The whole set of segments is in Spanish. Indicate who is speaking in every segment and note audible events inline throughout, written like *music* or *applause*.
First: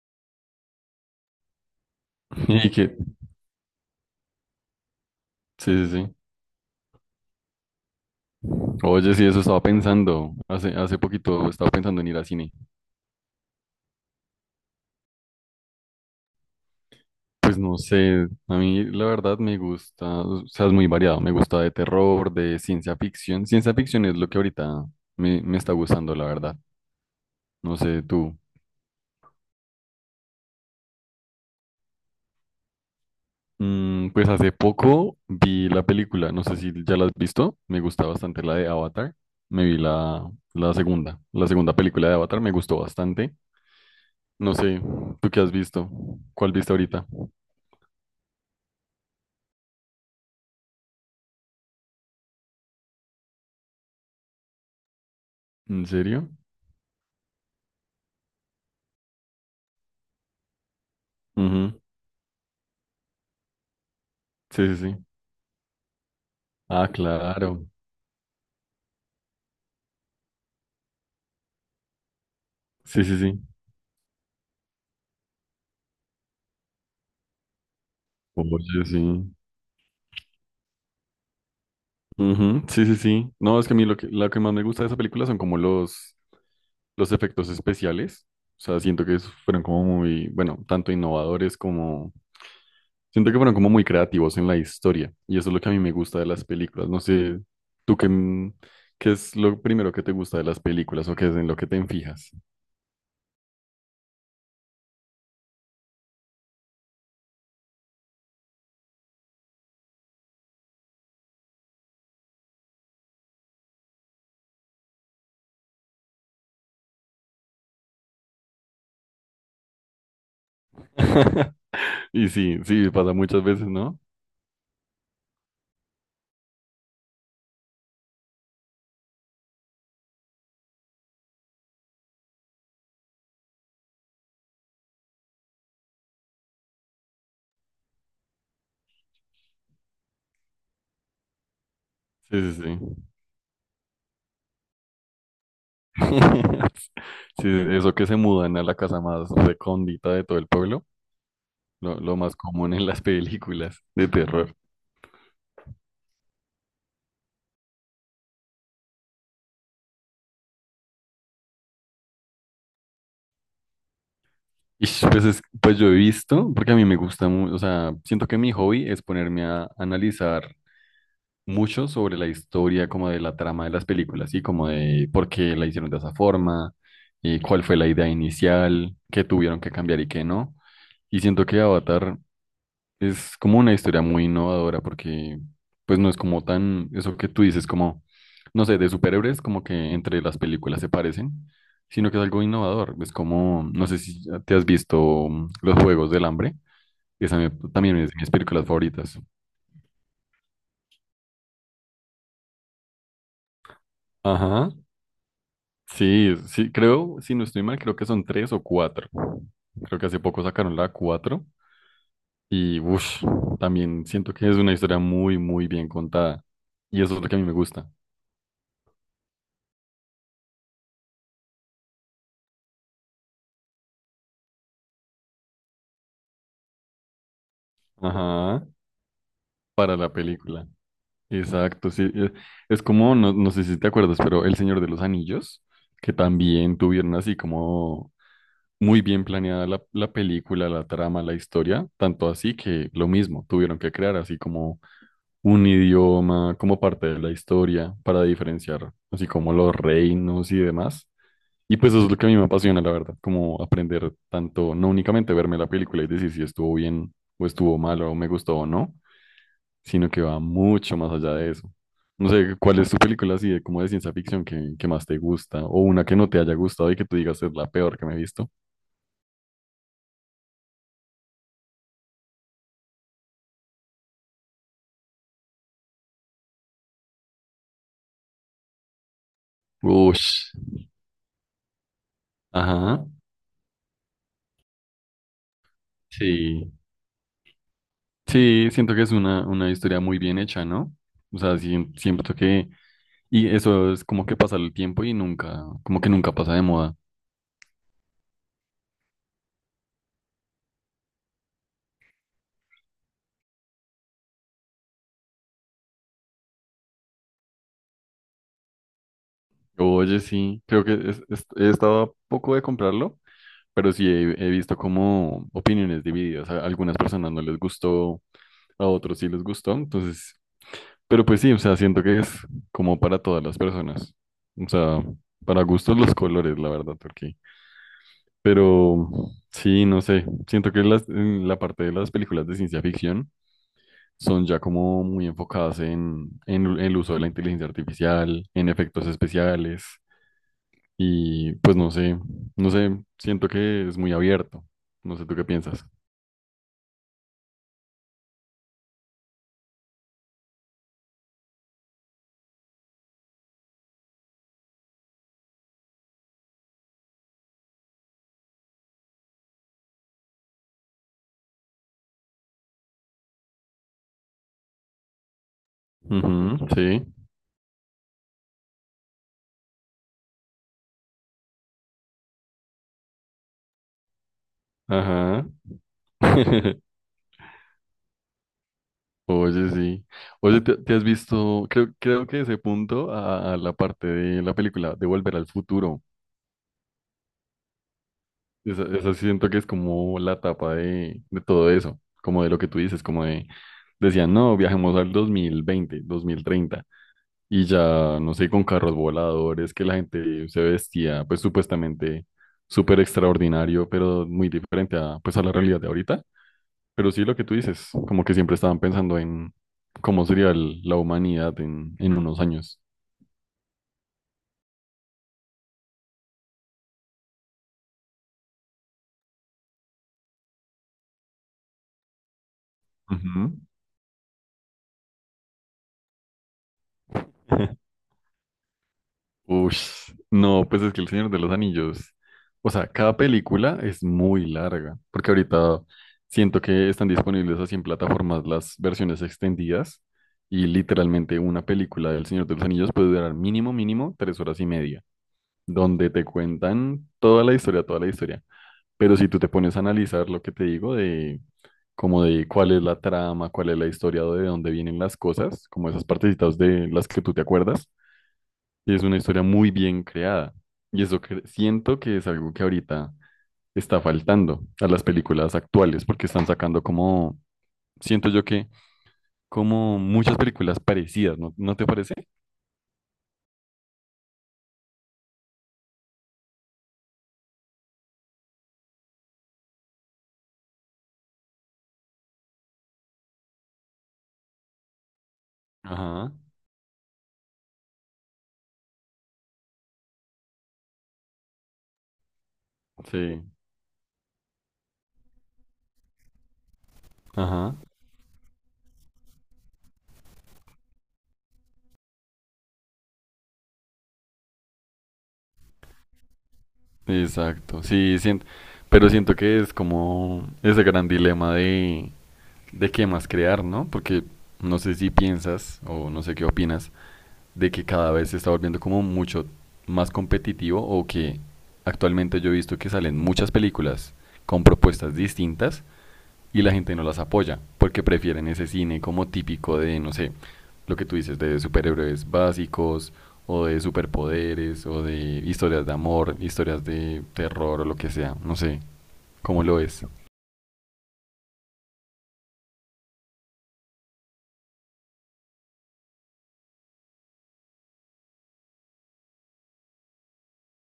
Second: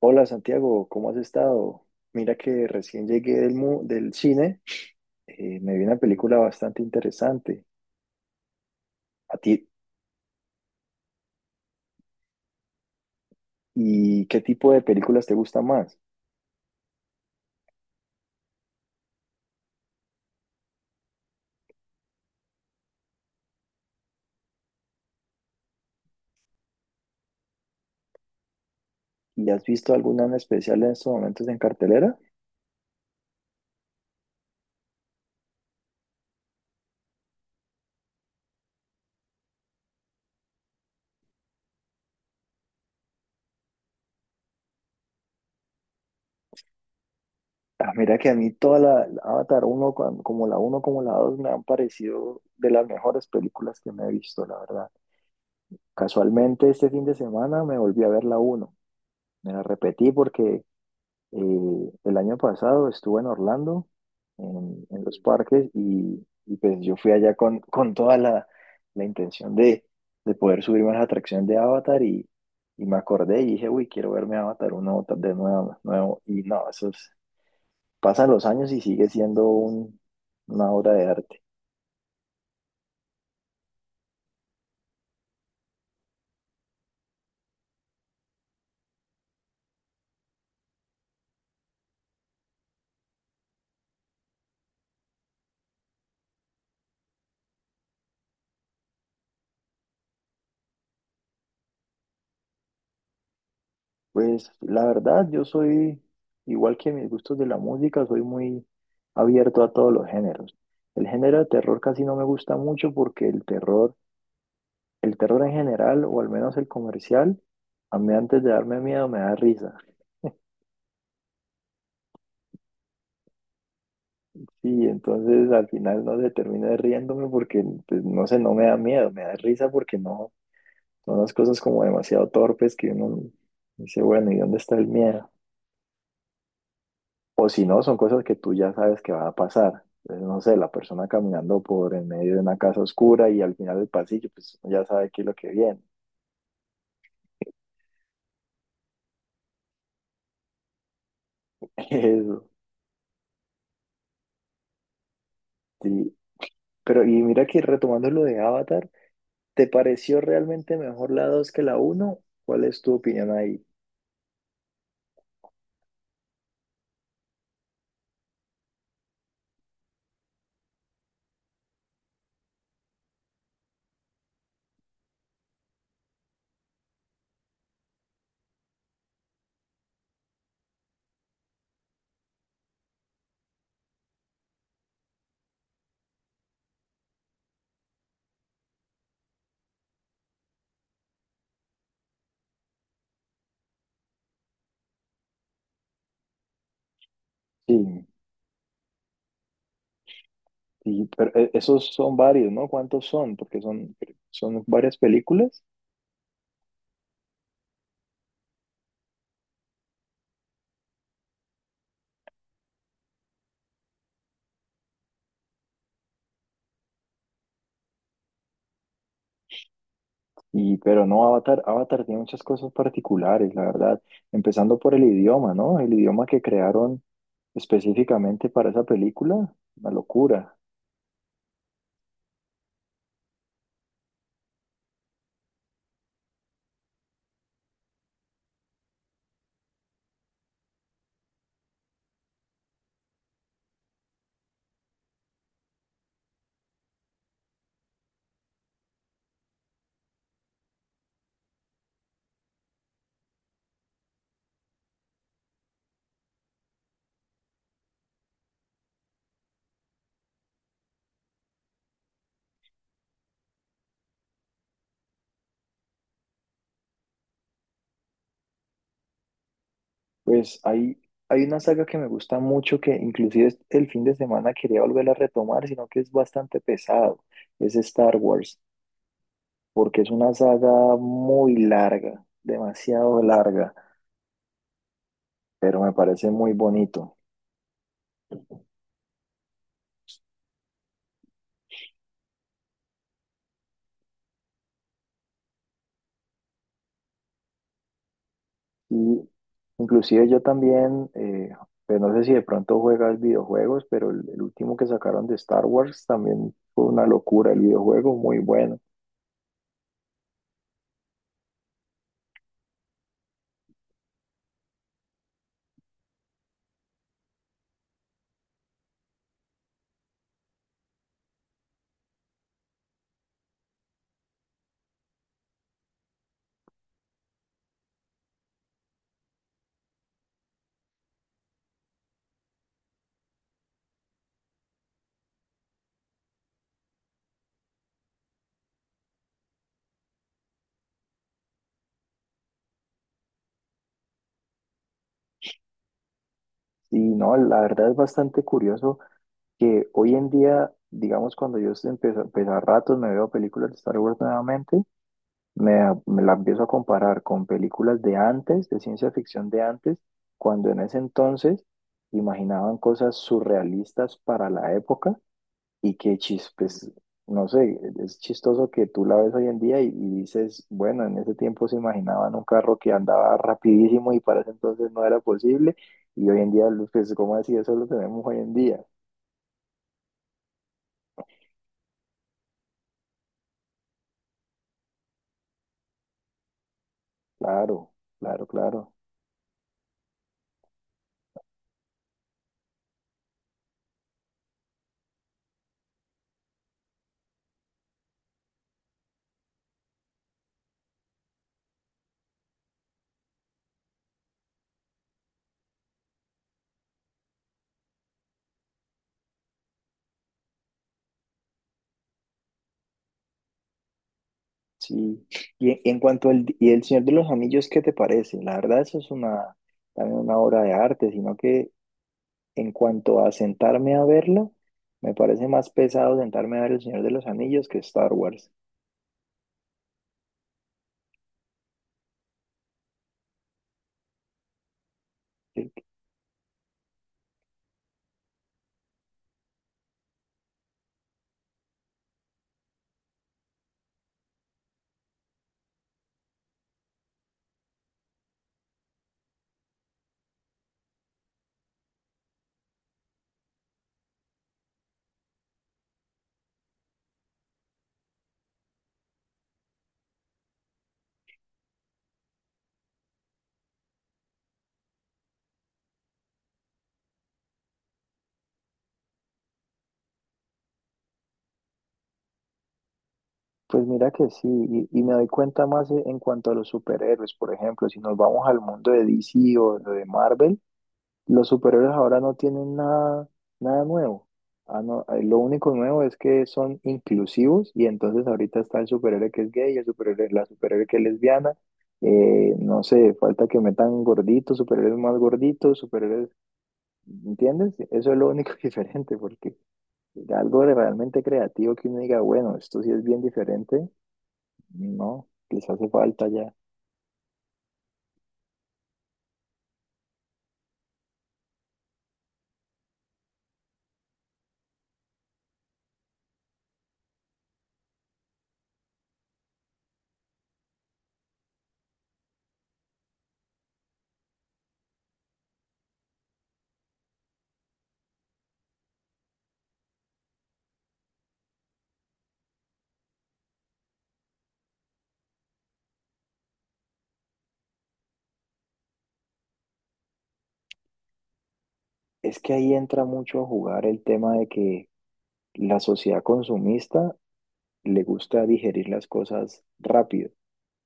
Speaker 1: Hola Santiago, ¿cómo has estado? Mira que
Speaker 2: Y que,
Speaker 1: recién llegué del cine, me vi
Speaker 2: sí, sí,
Speaker 1: una
Speaker 2: sí.
Speaker 1: película bastante interesante.
Speaker 2: Oye, sí,
Speaker 1: ¿A
Speaker 2: eso
Speaker 1: ti?
Speaker 2: estaba pensando. Hace poquito estaba pensando en ir al cine.
Speaker 1: ¿Y qué tipo de películas te gustan más?
Speaker 2: Pues no sé, a mí la verdad me gusta, o sea, es muy variado. Me gusta de terror, de ciencia ficción. Ciencia ficción es lo que ahorita me está gustando, la verdad. No sé, tú.
Speaker 1: ¿Y has visto alguna en especial en estos momentos en cartelera?
Speaker 2: Mm, pues hace poco vi la película, no sé si ya la has visto. Me gusta bastante la de Avatar. Me vi la segunda película de Avatar, me gustó bastante. No sé, ¿tú qué has visto? ¿Cuál viste ahorita?
Speaker 1: Ah, mira que a mí la Avatar uno como la uno como la 2 me han parecido de las mejores películas que me he visto, la verdad.
Speaker 2: ¿En serio?
Speaker 1: Casualmente este fin de semana me volví a ver la uno. Me la repetí porque
Speaker 2: Ujú.
Speaker 1: el año pasado estuve en Orlando,
Speaker 2: Sí, sí, sí.
Speaker 1: en los parques, y pues
Speaker 2: Ah,
Speaker 1: yo fui allá
Speaker 2: claro.
Speaker 1: con toda la intención de poder subirme a la atracción de Avatar y me
Speaker 2: Sí, sí, sí.
Speaker 1: acordé y dije, uy, quiero verme Avatar uno de nuevo. Y no, pasan los años y
Speaker 2: Oye, sí.
Speaker 1: sigue siendo una obra de arte.
Speaker 2: Ujú. Sí, sí, sí. No, es que a mí lo que más me gusta de esa película son como los efectos especiales. O sea, siento que esos fueron como muy, bueno, tanto innovadores como... Siento que fueron como muy creativos en la historia. Y eso es lo que a mí me gusta de las películas. No sé, tú, qué es lo primero que te gusta de las películas o qué es en lo que te enfijas.
Speaker 1: Pues la verdad, igual que mis gustos de la música, soy muy abierto a todos los géneros. El género de terror casi no me gusta mucho porque el terror en general, o al menos el comercial, a mí antes de darme miedo me da risa.
Speaker 2: *laughs* Y sí, sí, pasa muchas veces, ¿no?
Speaker 1: Y entonces al final no se termina riéndome porque, pues, no sé, no me da miedo, me da risa porque no, son las cosas como demasiado torpes que uno dice, bueno, ¿y dónde está el miedo? O si no, son cosas que tú ya sabes que van a pasar. Entonces, no sé, la persona caminando por en medio de
Speaker 2: Sí,
Speaker 1: una
Speaker 2: sí, sí.
Speaker 1: casa oscura y al final del pasillo, pues uno ya sabe qué es lo que viene.
Speaker 2: *laughs* Sí, eso que se mudan a la casa más recóndita de todo el pueblo,
Speaker 1: *laughs*
Speaker 2: lo más
Speaker 1: Eso,
Speaker 2: común en las películas de terror.
Speaker 1: sí. Pero y mira que retomando lo de Avatar, ¿te pareció realmente mejor la 2 que la uno? ¿Cuál es tu opinión ahí?
Speaker 2: Y pues, pues yo he visto, porque a mí me gusta mucho, o sea, siento que mi hobby es ponerme a analizar mucho sobre la historia, como de la trama de las películas, y como de por qué la hicieron de esa forma, y cuál fue la idea inicial, qué tuvieron que cambiar y qué no. Y siento que Avatar es como una historia muy innovadora porque pues no es como tan eso que tú dices como, no sé, de superhéroes como que entre las películas se parecen, sino que es algo innovador. Es como, no sé si ya te has visto Los Juegos del Hambre, esa
Speaker 1: Sí,
Speaker 2: también es de mis películas favoritas.
Speaker 1: sí, pero esos son varios, ¿no? ¿Cuántos son? Son
Speaker 2: Ajá.
Speaker 1: varias películas.
Speaker 2: Sí, sí, creo, si no estoy mal, creo que son tres o cuatro. Creo que hace poco sacaron la cuatro y uff, también siento que es una historia muy, muy bien contada y eso es lo que a mí me gusta.
Speaker 1: Y, pero no, Avatar tiene muchas cosas particulares, la verdad. Empezando por el idioma, ¿no? El idioma que crearon específicamente
Speaker 2: Ajá.
Speaker 1: para esa película, una
Speaker 2: Para la
Speaker 1: locura.
Speaker 2: película. Exacto, sí. Es como, no, no sé si te acuerdas, pero El Señor de los Anillos, que también tuvieron así como muy bien planeada la película, la trama, la historia, tanto así que lo mismo, tuvieron que crear así como un idioma, como parte de la historia, para diferenciar así como los reinos y demás. Y pues eso es lo que a mí me apasiona, la verdad, como aprender tanto, no únicamente verme la película y decir si estuvo bien o estuvo mal o me gustó o no, sino que va mucho más allá de eso. No sé, ¿cuál es tu película así de como de ciencia ficción que más te gusta? O una que no te haya gustado y que tú digas es la peor que me he visto.
Speaker 1: Pues hay, hay una saga que me gusta mucho que inclusive el fin de semana quería volver a retomar, sino que es bastante pesado. Es Star Wars, porque es
Speaker 2: Ush.
Speaker 1: una saga muy larga,
Speaker 2: Ajá.
Speaker 1: demasiado larga, pero me parece muy
Speaker 2: Sí.
Speaker 1: bonito.
Speaker 2: Sí, siento que es una historia muy bien hecha, ¿no? O sea, siento que... Y eso es como que pasa el tiempo y nunca, como que nunca pasa de moda.
Speaker 1: Y inclusive yo también, pues no sé si de pronto juegas videojuegos, pero el último que sacaron de Star Wars también fue una locura, el videojuego muy bueno.
Speaker 2: Oye, sí, creo que he estado a poco de comprarlo, pero sí he, he visto como opiniones divididas. A algunas personas no les gustó, a otros sí les gustó, entonces, pero pues sí, o sea, siento que es como para todas las personas, o sea, para gustos los colores, la verdad, porque, pero sí, no sé, siento que las, en la parte de las películas de ciencia ficción son ya como muy enfocadas en el uso de la inteligencia artificial, en efectos especiales, y pues no sé, no sé, siento que es muy abierto, no sé tú qué piensas.
Speaker 1: Y no, la verdad es bastante curioso que hoy en día, digamos, cuando yo empecé, pues a ratos me veo películas de Star Wars nuevamente. Me la empiezo a comparar con películas de antes, de ciencia ficción de antes, cuando en ese entonces imaginaban cosas surrealistas para la época y que chis,
Speaker 2: Ujú, sí,
Speaker 1: pues, no sé, es chistoso que tú la ves hoy en día y dices, bueno, en ese tiempo se imaginaban un carro que andaba rapidísimo y para ese entonces no era
Speaker 2: ajá.
Speaker 1: posible y hoy en día,
Speaker 2: *laughs*
Speaker 1: pues, ¿cómo así? Eso lo tenemos hoy en día.
Speaker 2: Oye, sí. Oye, ¿te, te has visto? Creo, creo que ese punto a la parte de la película de Volver al Futuro.
Speaker 1: Claro, claro,
Speaker 2: Esa,
Speaker 1: claro.
Speaker 2: esa sí siento que es como la etapa de todo eso, como de lo que tú dices, como de, decían, no, viajemos al 2020, 2030 y ya, no sé, con carros voladores, que la gente se vestía, pues supuestamente súper extraordinario, pero muy diferente a, pues, a la realidad de ahorita. Pero sí lo que tú dices, como que siempre estaban pensando en cómo sería la humanidad en unos años.
Speaker 1: Sí, y en cuanto al y El Señor de los Anillos, ¿qué te parece? La verdad, también una obra de arte, sino que en cuanto a
Speaker 2: Ujú.
Speaker 1: sentarme a verlo, me parece más pesado sentarme a ver El Señor de los Anillos que
Speaker 2: *laughs*
Speaker 1: Star Wars.
Speaker 2: Ush, no, pues es que El Señor de los Anillos, o sea, cada película es muy larga, porque
Speaker 1: Y-
Speaker 2: ahorita siento que están disponibles así en plataformas las versiones extendidas y literalmente una película del Señor de los Anillos puede durar mínimo, mínimo 3 horas y media, donde te cuentan toda la historia, toda la historia. Pero si tú te pones a analizar lo que te digo de como de cuál es la trama, cuál es la historia, de dónde vienen las cosas, como esas partecitas de las que tú te acuerdas, y es una historia muy bien creada. Y eso siento que es algo que ahorita está faltando a las películas actuales, porque están sacando como, siento yo que como muchas películas parecidas, ¿no, no te parece?
Speaker 1: Pues mira que sí, y me doy cuenta más en cuanto a los superhéroes, por ejemplo, si nos vamos al mundo de DC o lo de Marvel. Los superhéroes ahora no tienen nada nuevo. Ah, no, lo único nuevo es
Speaker 2: Ajá,
Speaker 1: que son inclusivos y entonces ahorita está el superhéroe que es gay, el superhéroe, la superhéroe que es lesbiana. No sé,
Speaker 2: sí,
Speaker 1: falta que metan gorditos, superhéroes más gorditos, superhéroes, ¿entiendes?
Speaker 2: ajá,
Speaker 1: Eso es lo único *laughs* diferente, porque algo de realmente creativo que uno diga, bueno, esto sí es bien diferente, no, les hace falta ya.
Speaker 2: exacto, sí, pero siento que es como ese gran dilema de qué más crear, ¿no? Porque no sé si piensas o no sé qué opinas de que cada vez se está volviendo como mucho más competitivo o que actualmente yo he visto que salen muchas películas con propuestas distintas y la gente no las apoya porque prefieren ese cine como típico de, no sé, lo que tú dices de superhéroes básicos o de superpoderes o de historias de amor, historias de terror o lo que sea, no sé, cómo lo es.
Speaker 1: Es que ahí entra mucho a jugar el tema de que la sociedad consumista le gusta digerir las cosas rápido.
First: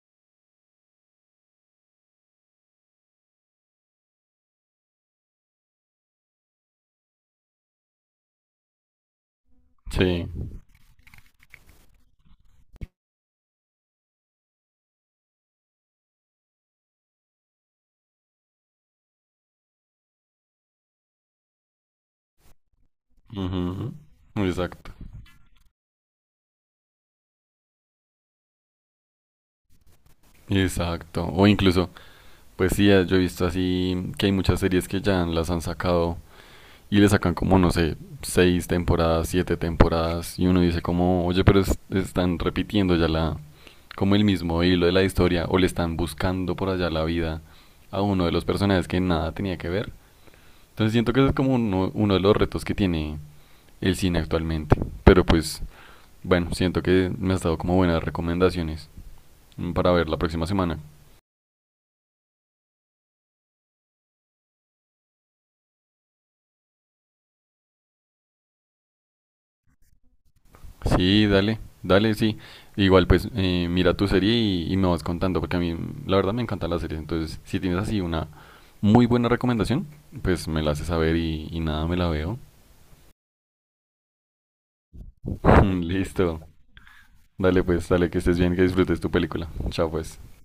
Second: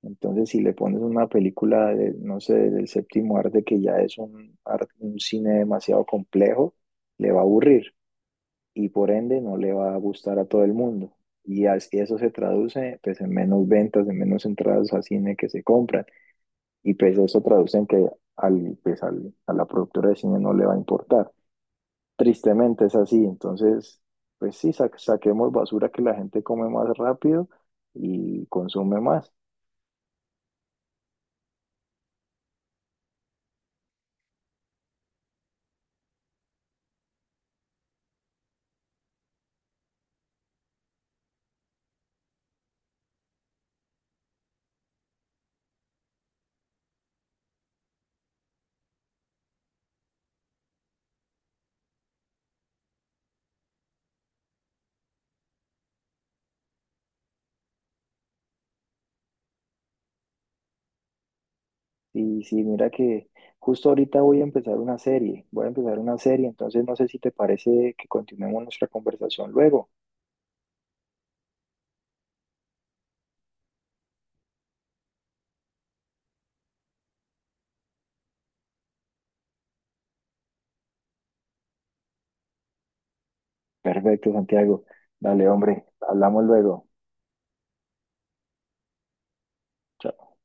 Speaker 1: Entonces, si le pones una película de, no sé, del séptimo arte, que ya es un cine demasiado complejo, le va a aburrir y por ende no le va a
Speaker 2: Sí,
Speaker 1: gustar a todo el mundo. Y así eso se traduce pues en menos ventas, en menos entradas a cine que se compran. Y pues eso traduce en que a la productora de cine no le va a importar. Tristemente es así,
Speaker 2: ujú,
Speaker 1: entonces, pues sí,
Speaker 2: exacto.
Speaker 1: saquemos basura que la gente come más rápido y consume más.
Speaker 2: Exacto. O incluso, pues sí, yo he visto así que hay muchas series que ya las han sacado y le sacan como, no sé, seis temporadas, siete temporadas y uno dice como, oye, pero están repitiendo ya la, como el mismo hilo de la historia o le están buscando por allá la vida a uno de los personajes que nada tenía que ver. Entonces siento que ese es como uno de los retos que tiene el cine actualmente. Pero pues, bueno, siento que me has dado como buenas recomendaciones para ver la próxima semana.
Speaker 1: Y sí, mira que justo ahorita voy a empezar voy a empezar una serie, entonces no sé si te parece que continuemos nuestra conversación luego.
Speaker 2: Sí, dale, dale, sí. Igual, pues mira tu serie y me vas contando, porque a mí la verdad me encantan las series. Entonces, si tienes así una muy buena recomendación, pues me la haces saber y nada, me la veo.
Speaker 1: Perfecto, Santiago. Dale,
Speaker 2: *laughs*
Speaker 1: hombre,
Speaker 2: Listo.
Speaker 1: hablamos luego.
Speaker 2: Dale, pues, dale, que estés bien, que disfrutes tu película. Chao,
Speaker 1: Chao.
Speaker 2: pues.